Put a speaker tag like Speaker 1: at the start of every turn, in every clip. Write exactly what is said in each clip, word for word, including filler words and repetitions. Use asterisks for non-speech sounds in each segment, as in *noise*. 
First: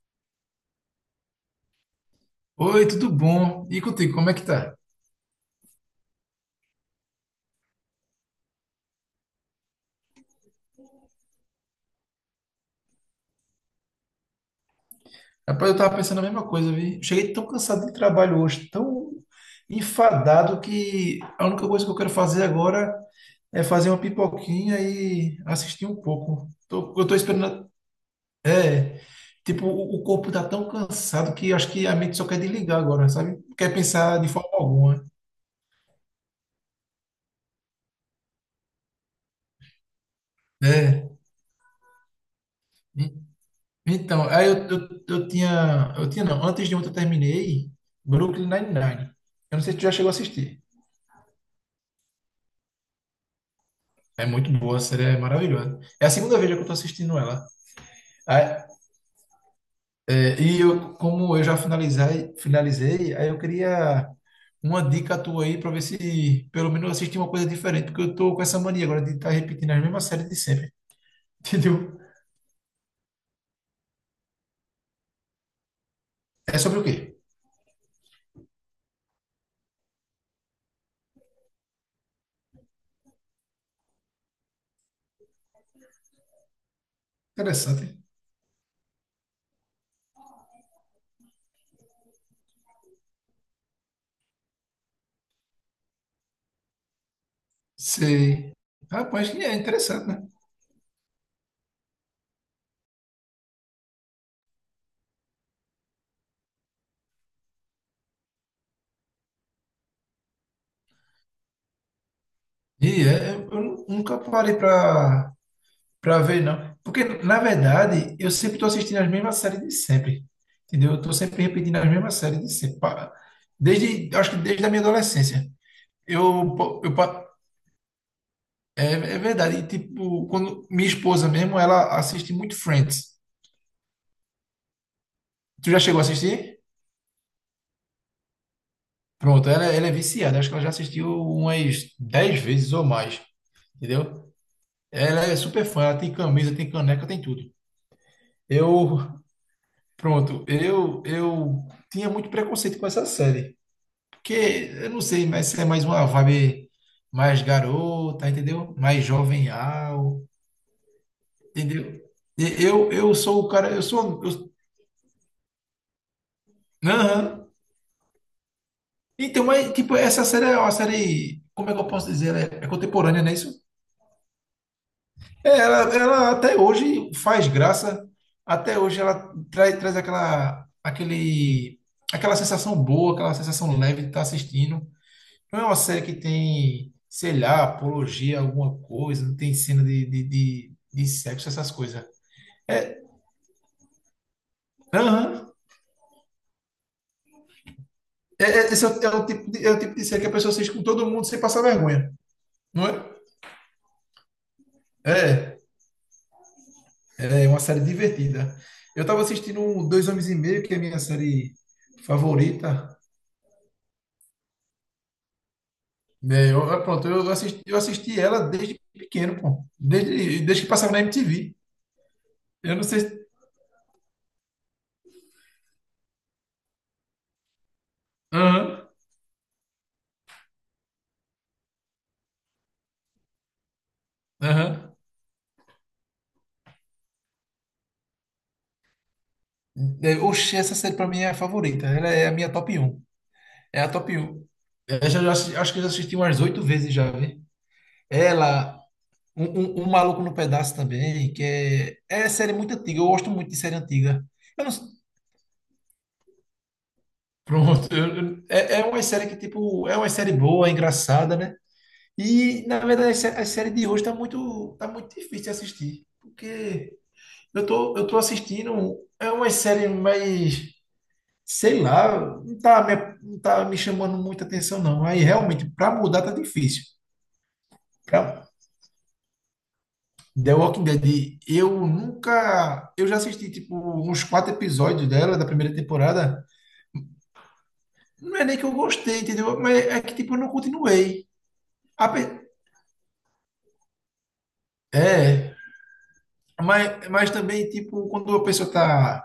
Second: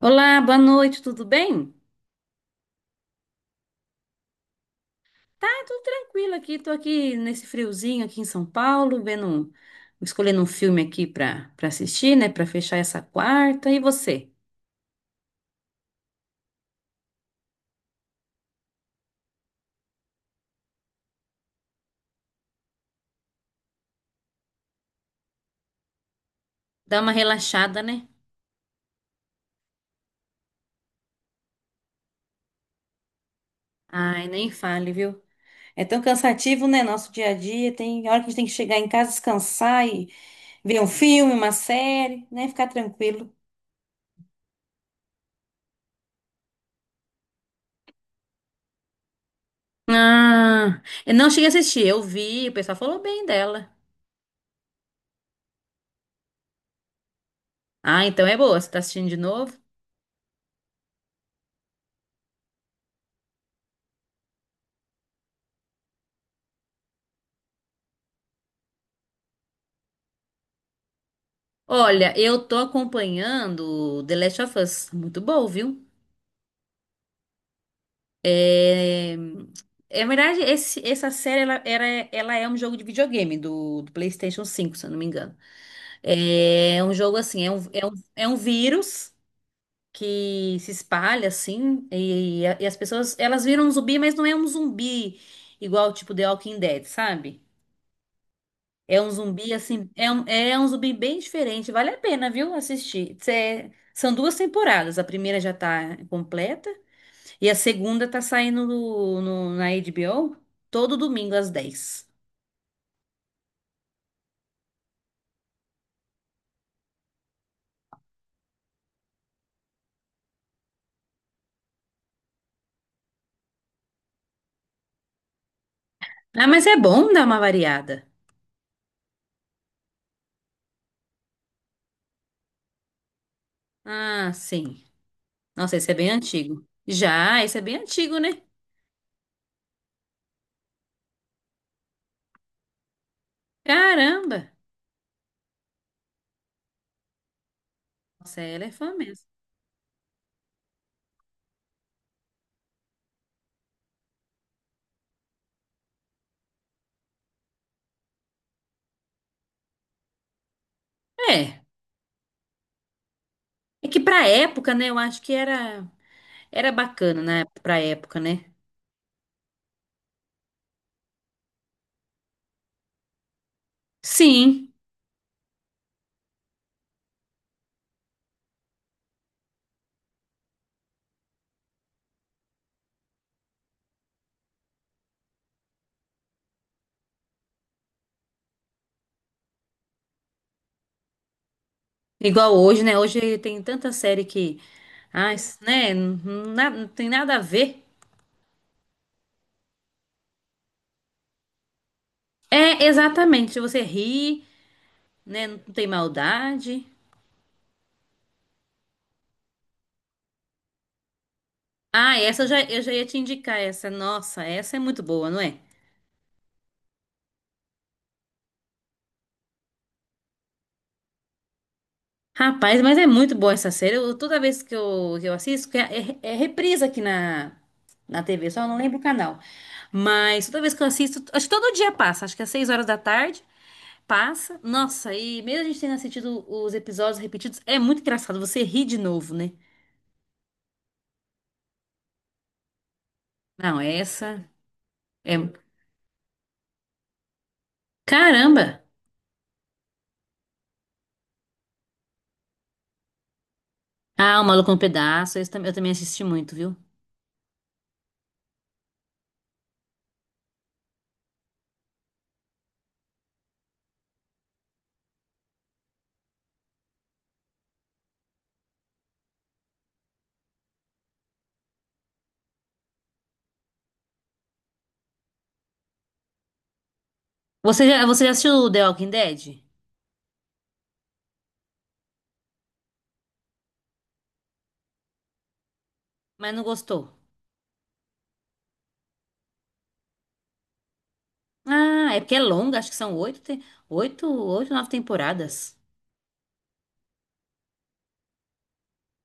Speaker 1: Olá, boa noite, tudo bem?
Speaker 2: Oi, tudo bom? E contigo, como é que tá?
Speaker 1: Tá, tudo tranquilo aqui. Tô aqui nesse friozinho aqui em São Paulo, vendo, um- escolhendo um filme aqui pra para assistir, né, pra fechar essa quarta. E você?
Speaker 2: Rapaz, eu tava pensando a mesma coisa, vi. Cheguei tão cansado de trabalho hoje, tão enfadado que a única coisa que eu quero fazer agora é fazer uma pipoquinha e assistir um pouco. Tô-
Speaker 1: Dá
Speaker 2: eu
Speaker 1: uma
Speaker 2: tô esperando,
Speaker 1: relaxada, né?
Speaker 2: tipo, o, o corpo tá tão cansado que acho que a mente só quer desligar agora, sabe? Não quer pensar
Speaker 1: Ai,
Speaker 2: de forma
Speaker 1: nem fale,
Speaker 2: alguma.
Speaker 1: viu? É tão cansativo, né, nosso dia a dia. Tem hora que a gente tem que chegar em casa, descansar e ver um
Speaker 2: É.
Speaker 1: filme, uma série, né, ficar
Speaker 2: en-
Speaker 1: tranquilo.
Speaker 2: Então, aí eu, eu, eu tinha, eu tinha não, antes de ontem eu terminei Brooklyn Nine-Nine. Eu não sei se tu já chegou a assistir.
Speaker 1: Ah, eu não cheguei a assistir, eu vi, o pessoal falou bem dela.
Speaker 2: É muito boa, a série é maravilhosa. É a segunda vez já que eu tô assistindo ela.
Speaker 1: Ah, então é boa.
Speaker 2: Ah,
Speaker 1: Você tá assistindo de novo?
Speaker 2: é, e eu, como eu já finalizei, finalizei, aí eu queria uma dica tua aí para ver se pelo menos eu assisti uma coisa diferente, porque eu tô com essa mania agora de estar repetindo as mesmas séries de sempre, *laughs* entendeu?
Speaker 1: Olha, eu tô acompanhando The Last of Us. Muito bom, viu?
Speaker 2: É sobre o quê?
Speaker 1: É, é verdade, esse- essa série ela, era- ela é um jogo de videogame do, do PlayStation cinco, se eu não me engano. É um jogo assim, é um, é um,
Speaker 2: Interessante.
Speaker 1: é um vírus que se espalha assim e, e as pessoas elas viram um zumbi, mas não é um zumbi igual tipo The Walking Dead, sabe?
Speaker 2: Sei.
Speaker 1: É um
Speaker 2: Rapaz, que
Speaker 1: zumbi
Speaker 2: é
Speaker 1: assim,
Speaker 2: interessante,
Speaker 1: é
Speaker 2: né?
Speaker 1: um, é um zumbi bem diferente. Vale a pena, viu, assistir. Cê- é, são duas temporadas. A primeira já tá completa e a segunda tá saindo no, no- na HBO todo domingo às dez.
Speaker 2: E é, eu nu- nunca parei para Pra ver, não. Porque, na verdade, eu sempre tô assistindo as mesmas séries de sempre. Entendeu? Eu tô sempre repetindo as mesmas séries de sempre. Pa- Desde, acho que desde a minha adolescência.
Speaker 1: Ah,
Speaker 2: Eu,
Speaker 1: mas é
Speaker 2: po- eu,
Speaker 1: bom dar
Speaker 2: pa-
Speaker 1: uma variada.
Speaker 2: é, é verdade. E, tipo, quando minha esposa mesmo, ela assiste muito Friends.
Speaker 1: Ah, sim.
Speaker 2: Tu
Speaker 1: Nossa,
Speaker 2: já
Speaker 1: esse é
Speaker 2: chegou a
Speaker 1: bem
Speaker 2: assistir?
Speaker 1: antigo. Já, esse é bem antigo, né?
Speaker 2: Pronto, ela, ela é viciada. Acho que ela já assistiu umas dez vezes ou mais. Entendeu?
Speaker 1: Caramba.
Speaker 2: Ela é super fã. Ela tem camisa, tem caneca, tem tudo.
Speaker 1: Nossa, ela é fã
Speaker 2: Eu,
Speaker 1: mesmo.
Speaker 2: pronto, eu, eu tinha muito preconceito com essa série. Porque, eu não sei, mas é mais uma vibe mais garota, entendeu? Mais jovenhal,
Speaker 1: É,
Speaker 2: entendeu? E Eu, eu sou o cara, eu
Speaker 1: é que
Speaker 2: sou.
Speaker 1: pra
Speaker 2: Eu,
Speaker 1: época, né, eu acho que era era bacana, né,
Speaker 2: Aham.
Speaker 1: pra época, né?
Speaker 2: Então, mas, tipo, essa série é uma série. Como é que eu posso dizer? Ela É, é contemporânea, não é isso?
Speaker 1: Sim.
Speaker 2: É, ela, ela até hoje faz graça, até hoje ela traz, traz aquela, aquele, aquela sensação boa, aquela sensação leve de estar assistindo. Não é uma série que tem, sei lá, apologia, a alguma coisa, não tem cena de, de, de, de sexo, essas coisas.
Speaker 1: Igual hoje, né?
Speaker 2: É,
Speaker 1: Hoje tem tanta série que, ah,
Speaker 2: aham.
Speaker 1: isso, né? Não, na- não tem nada a ver.
Speaker 2: É, é- esse é o, é o tipo de, é o tipo de série que a pessoa assiste com todo mundo sem passar vergonha,
Speaker 1: É,
Speaker 2: não é?
Speaker 1: exatamente. Você ri, né? Não
Speaker 2: É,
Speaker 1: tem maldade.
Speaker 2: é uma série divertida. Eu estava assistindo um Dois Homens e Meio, que é a minha série
Speaker 1: Ah, essa eu já, eu já
Speaker 2: favorita.
Speaker 1: ia te indicar essa. Nossa, essa é muito boa, não é?
Speaker 2: Né? eu, eu- pronto, eu assisti, eu assisti ela desde pequeno, pô. Desde, desde que passava na M T V. Eu
Speaker 1: Rapaz,
Speaker 2: não
Speaker 1: mas
Speaker 2: sei
Speaker 1: é
Speaker 2: se...
Speaker 1: muito boa essa série. Eu- toda vez que eu, que eu assisto, que é, é, é reprise aqui na, na tê vê, só
Speaker 2: Aham,
Speaker 1: eu não lembro o canal. Mas toda vez que eu assisto, acho que todo dia passa, acho que às seis horas da tarde passa.
Speaker 2: aham.
Speaker 1: Nossa, e mesmo a gente tendo assistido os episódios repetidos, é muito engraçado. Você ri de novo, né?
Speaker 2: É, Oxi, essa série pra mim é a favorita. Ela é a minha top um.
Speaker 1: Não,
Speaker 2: É a top um
Speaker 1: essa
Speaker 2: eu já- já
Speaker 1: é. Um.
Speaker 2: assi- acho que eu já assisti umas oito vezes já, vi. Ela,
Speaker 1: Caramba!
Speaker 2: um, um, um Maluco no Pedaço também, que é, é série muito antiga. Eu gosto muito de série antiga.
Speaker 1: Ah, O
Speaker 2: Eu
Speaker 1: Maluco
Speaker 2: não,
Speaker 1: no Pedaço. Esse tam- eu também assisti muito, viu?
Speaker 2: pronto. eu- eu- é, é uma série que, tipo, é uma série boa, é engraçada, né? E, na verdade, a sé- a série de hoje tá muito, tá muito difícil de assistir. Porque eu tô, eu tô assistindo. É uma série mais. Sei lá, não tá me, não tá me chamando muita atenção, não. Aí realmente, para mudar tá difícil.
Speaker 1: Você já, você já
Speaker 2: Pra
Speaker 1: assistiu The Walking Dead?
Speaker 2: The Walking Dead, eu nunca. Eu já assisti tipo uns quatro episódios dela, da primeira temporada.
Speaker 1: Mas não gostou?
Speaker 2: Não é nem que eu gostei, entendeu? Mas é que tipo, eu não continuei. A
Speaker 1: Ah, é porque é
Speaker 2: pe-
Speaker 1: longa, acho que são oito, te- oito, oito, nove
Speaker 2: É,
Speaker 1: temporadas.
Speaker 2: mas, mas também, tipo, quando a pessoa tá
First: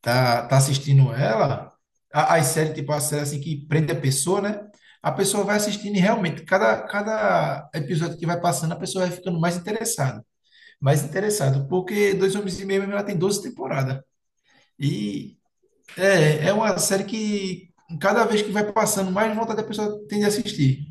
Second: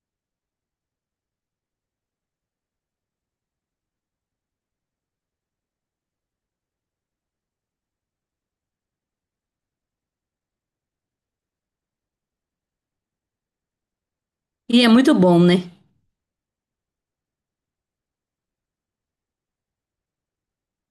Speaker 2: tá, tá assistindo ela, a- as séries, tipo, a série assim que prende a pessoa, né? A pessoa vai assistindo e realmente, cada, cada episódio que vai passando, a pessoa vai ficando mais interessada. Mais interessado, porque Dois Homens e Meio, ela tem doze temporadas.
Speaker 1: E é muito bom,
Speaker 2: E
Speaker 1: né?
Speaker 2: é, é uma série que, cada vez que vai passando, mais vontade a pessoa tem de assistir.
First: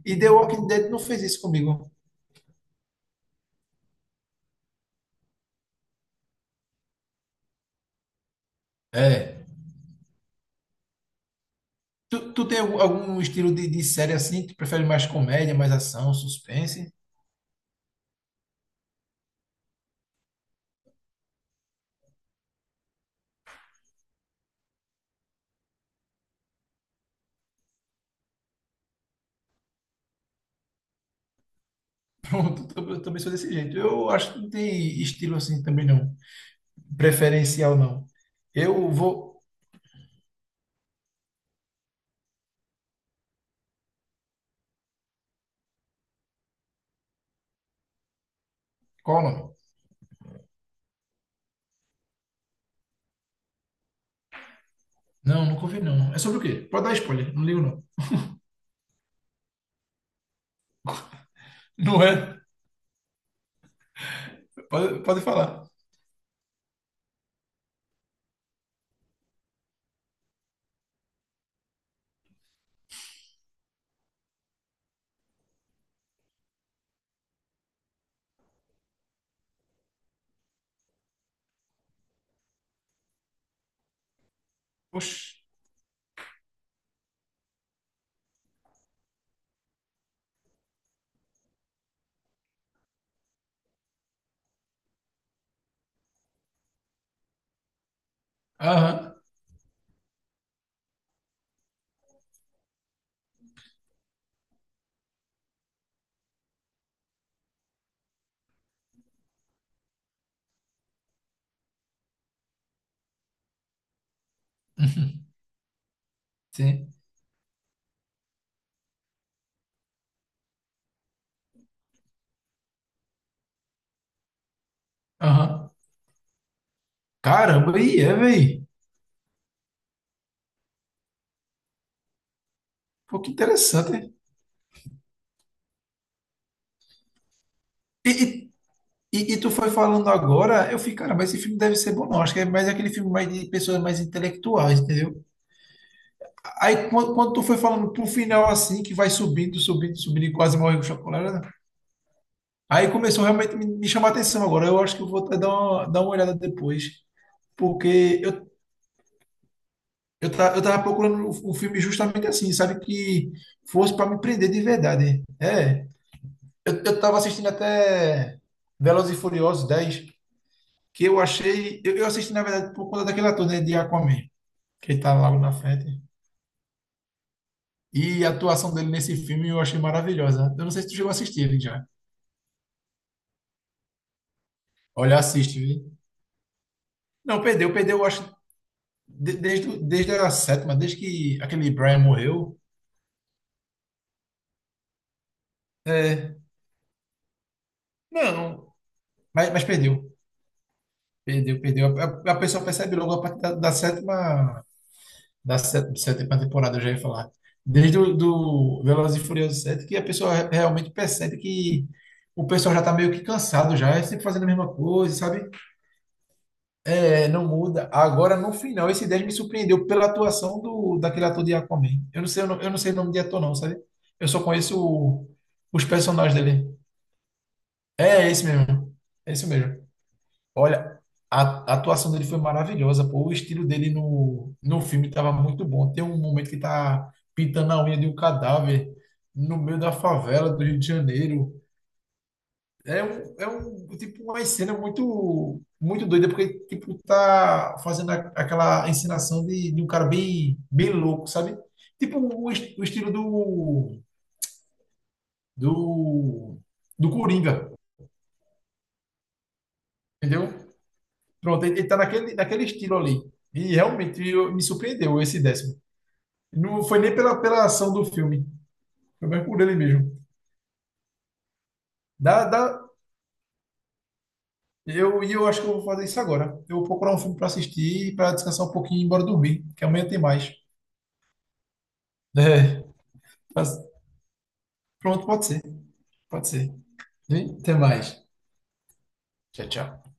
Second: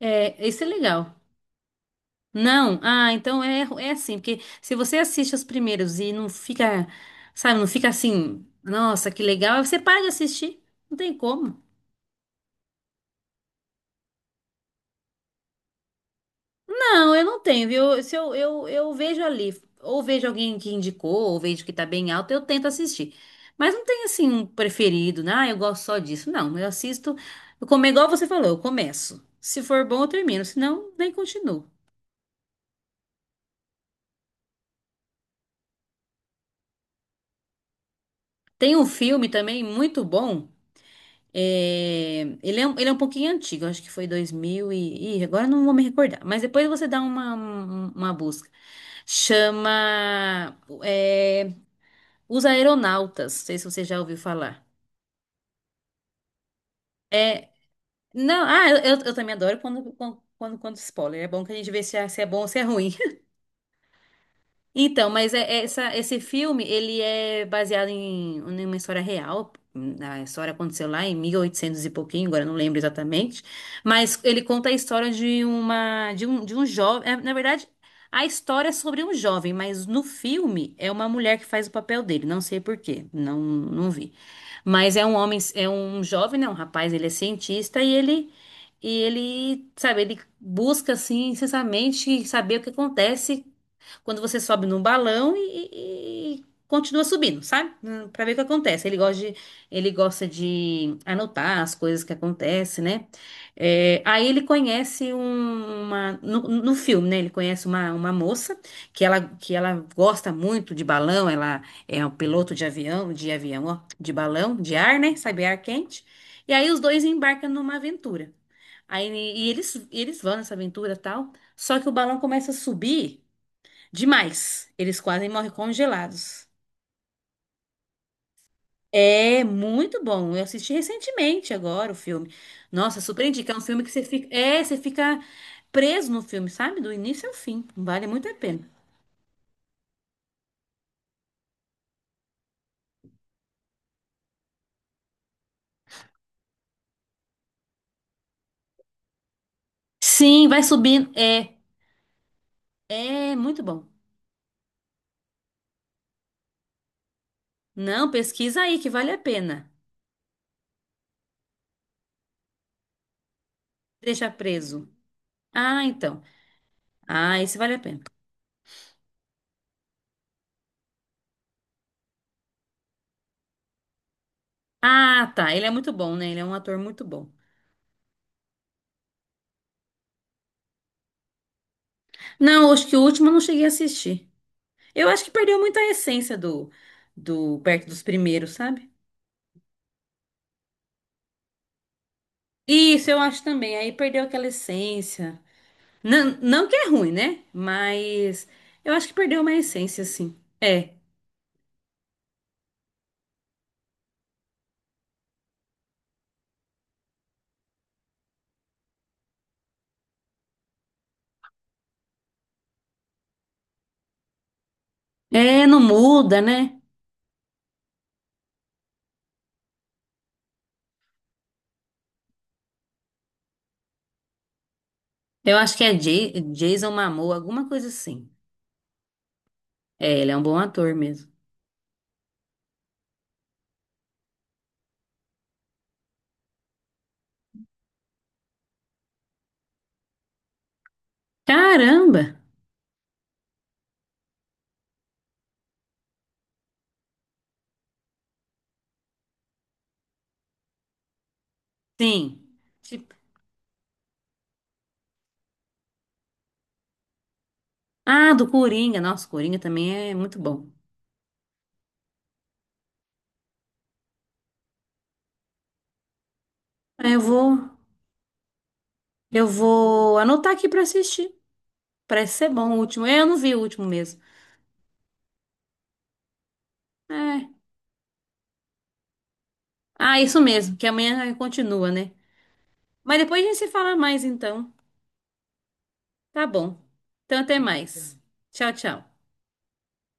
Speaker 1: É,
Speaker 2: E The
Speaker 1: isso é
Speaker 2: Walking Dead não
Speaker 1: legal.
Speaker 2: fez isso comigo.
Speaker 1: Não, ah, então é, é assim, porque se você assiste os primeiros e não fica, sabe, não fica assim, nossa, que
Speaker 2: É.
Speaker 1: legal, você para de assistir, não tem como.
Speaker 2: Tu, tu tem algum, algum estilo de, de série assim? Tu prefere mais comédia, mais ação, suspense?
Speaker 1: Não, eu não tenho, viu? Se eu, eu, eu vejo ali, ou vejo alguém que indicou, ou vejo que tá bem alto, eu tento assistir. Mas não tem assim um preferido, né? Ah, eu gosto só disso. Não, eu assisto, eu como igual você falou, eu começo. Se for bom, eu termino, se não, nem continuo.
Speaker 2: Pronto, eu também sou desse jeito. Eu acho que não tem estilo assim também não. Preferencial não.
Speaker 1: Tem um
Speaker 2: Eu
Speaker 1: filme
Speaker 2: vou.
Speaker 1: também muito bom. É, ele é, um- ele é um pouquinho antigo, acho que foi dois mil e, ih, agora eu não vou me recordar, mas depois você dá uma, um- uma busca.
Speaker 2: Qual o nome?
Speaker 1: Chama, é, Os Aeronautas, não sei se você já ouviu falar.
Speaker 2: Não, nunca ouvi não. É sobre o quê? Pode dar spoiler, não
Speaker 1: É,
Speaker 2: ligo não.
Speaker 1: não, ah, eu, eu eu também adoro quando, quando, quando, quando spoiler, é bom que a gente vê se
Speaker 2: Não
Speaker 1: é, se é bom
Speaker 2: é?
Speaker 1: ou se é ruim.
Speaker 2: Pode,
Speaker 1: Então,
Speaker 2: pode
Speaker 1: mas é- é
Speaker 2: falar.
Speaker 1: essa, esse filme, ele é baseado em, em uma história real. A história aconteceu lá em mil e oitocentos e oitocentos e pouquinho, agora eu não lembro exatamente. Mas ele conta a história de uma, de um, de um jovem. É, na verdade, a história é sobre um jovem, mas no filme é uma mulher que faz o papel dele. Não sei por quê, não, não vi. Mas é um homem,
Speaker 2: Oxi.
Speaker 1: é um jovem, né? Um rapaz, ele é cientista e ele e ele, sabe, ele busca assim, incessantemente saber o que acontece quando você sobe no balão e, e- continua subindo, sabe? Hum, Pra ver o que acontece. Ele
Speaker 2: Aham.
Speaker 1: gosta de, ele gosta de anotar as coisas que acontecem, né? É, aí ele conhece um- uma no, no filme, né? Ele conhece uma, uma moça que ela, que ela gosta muito de balão. Ela é um piloto de avião, de avião, ó, de balão, de ar,
Speaker 2: *laughs*
Speaker 1: né? Sabe, ar quente. E aí os
Speaker 2: Sim.
Speaker 1: dois embarcam numa aventura. Aí, e eles, e eles vão nessa aventura e tal. Só que o balão começa a subir. Demais. Eles quase morrem
Speaker 2: Aham.
Speaker 1: congelados.
Speaker 2: Caramba, e é, velho.
Speaker 1: É muito bom. Eu assisti recentemente agora o filme. Nossa,
Speaker 2: Pô,
Speaker 1: super
Speaker 2: que
Speaker 1: indica. É um filme que
Speaker 2: interessante,
Speaker 1: você
Speaker 2: hein?
Speaker 1: fica, é, você fica preso no filme, sabe? Do início ao fim. Vale
Speaker 2: E,
Speaker 1: muito a
Speaker 2: e,
Speaker 1: pena.
Speaker 2: e, e tu foi falando agora, eu fiquei, cara, mas esse filme deve ser bom, não. Acho que é mais aquele filme mais de pessoas mais intelectuais, entendeu? Aí quando, quando tu foi falando pro final assim, que vai subindo, subindo, subindo e
Speaker 1: Sim,
Speaker 2: quase
Speaker 1: vai
Speaker 2: morre com
Speaker 1: subindo.
Speaker 2: chocolate, né?
Speaker 1: É,
Speaker 2: Aí começou
Speaker 1: é
Speaker 2: realmente a
Speaker 1: muito
Speaker 2: me,
Speaker 1: bom.
Speaker 2: me chamar a atenção agora. Eu acho que eu vou até dar uma, dar uma olhada depois,
Speaker 1: Não,
Speaker 2: porque eu,
Speaker 1: pesquisa aí que vale a pena.
Speaker 2: eu, ta- eu tava procurando um um filme justamente assim, sabe? Que fosse para me
Speaker 1: Deixa
Speaker 2: prender de
Speaker 1: preso.
Speaker 2: verdade. É,
Speaker 1: Ah, então.
Speaker 2: eu, eu tava
Speaker 1: Ah,
Speaker 2: assistindo
Speaker 1: esse vale a pena.
Speaker 2: até Velozes e Furiosos dez, que eu achei. Eu, eu assisti, na verdade, por conta daquele ator, né, de Aquaman, que ele tá lá
Speaker 1: Ah,
Speaker 2: na
Speaker 1: tá. Ele é muito
Speaker 2: frente.
Speaker 1: bom, né? Ele é um ator muito bom.
Speaker 2: E a atuação dele nesse filme eu achei maravilhosa. Eu não sei se tu chegou a assistir ele já.
Speaker 1: Não, acho que o último eu não cheguei a assistir. Eu
Speaker 2: Olha,
Speaker 1: acho que
Speaker 2: assiste,
Speaker 1: perdeu muito a
Speaker 2: viu?
Speaker 1: essência do,
Speaker 2: Não,
Speaker 1: do
Speaker 2: perdeu,
Speaker 1: perto
Speaker 2: perdeu,
Speaker 1: dos
Speaker 2: eu acho,
Speaker 1: primeiros, sabe?
Speaker 2: de- desde, desde a sétima, desde que aquele Brian morreu.
Speaker 1: Isso, eu acho também. Aí perdeu aquela essência. Não, não que é ruim, né? Mas
Speaker 2: Não,
Speaker 1: eu acho que perdeu
Speaker 2: mas,
Speaker 1: uma
Speaker 2: mas
Speaker 1: essência,
Speaker 2: perdeu,
Speaker 1: assim. É.
Speaker 2: perdeu, perdeu. A, a- a pessoa percebe logo a partir da, da sétima, da sé- sétima temporada, eu já ia falar. Desde o do Velozes e Furiosos sete que a pessoa re- realmente percebe que o pessoal já tá meio que cansado já, é sempre fazendo a mesma coisa, sabe?
Speaker 1: É, não muda, né?
Speaker 2: É, não muda. Agora, no final, esse dez me surpreendeu pela atuação do, daquele ator de Aquaman. Eu não sei, eu não, eu não sei o nome de ator, não, sabe? Eu só conheço o-
Speaker 1: Eu acho que
Speaker 2: os
Speaker 1: é Ja-
Speaker 2: personagens dele.
Speaker 1: Jason Momoa, alguma coisa
Speaker 2: É,
Speaker 1: assim.
Speaker 2: é esse mesmo. É esse mesmo.
Speaker 1: É, ele é um bom ator
Speaker 2: Olha,
Speaker 1: mesmo.
Speaker 2: a, a atuação dele foi maravilhosa, pô. O estilo dele no, no filme estava muito bom. Tem um momento que tá pintando a unha de um cadáver no meio da favela do Rio de Janeiro.
Speaker 1: Caramba!
Speaker 2: É um, é um tipo uma cena muito muito doida porque tipo tá fazendo a- aquela encenação de, de um cara bem bem louco, sabe? Tipo o,
Speaker 1: Sim.
Speaker 2: est- o estilo
Speaker 1: Tipo,
Speaker 2: do do do Coringa,
Speaker 1: ah, do Coringa. Nossa, Coringa também é muito
Speaker 2: entendeu?
Speaker 1: bom.
Speaker 2: Pronto, ele, ele tá naquele naquele estilo ali. E realmente eu- me surpreendeu esse décimo. Não foi
Speaker 1: Ah,
Speaker 2: nem
Speaker 1: eu
Speaker 2: pela
Speaker 1: vou,
Speaker 2: pela ação do filme, foi mais
Speaker 1: eu
Speaker 2: por ele mesmo.
Speaker 1: vou anotar aqui pra assistir. Parece
Speaker 2: Dá,
Speaker 1: ser
Speaker 2: dá,
Speaker 1: bom o último. É, eu não vi o último mesmo.
Speaker 2: eu e eu acho que eu vou fazer isso agora. Eu vou procurar um filme para
Speaker 1: É.
Speaker 2: assistir para descansar um pouquinho e ir embora dormir, que amanhã tem
Speaker 1: Ah, isso
Speaker 2: mais.
Speaker 1: mesmo, que amanhã continua, né?
Speaker 2: *laughs*
Speaker 1: Mas depois a gente se
Speaker 2: Faz-
Speaker 1: fala mais então.
Speaker 2: Pronto, pode ser,
Speaker 1: Tá
Speaker 2: pode ser.
Speaker 1: bom. Então
Speaker 2: E
Speaker 1: até
Speaker 2: até
Speaker 1: mais.
Speaker 2: mais.
Speaker 1: Tchau, tchau.
Speaker 2: Tchau, tchau.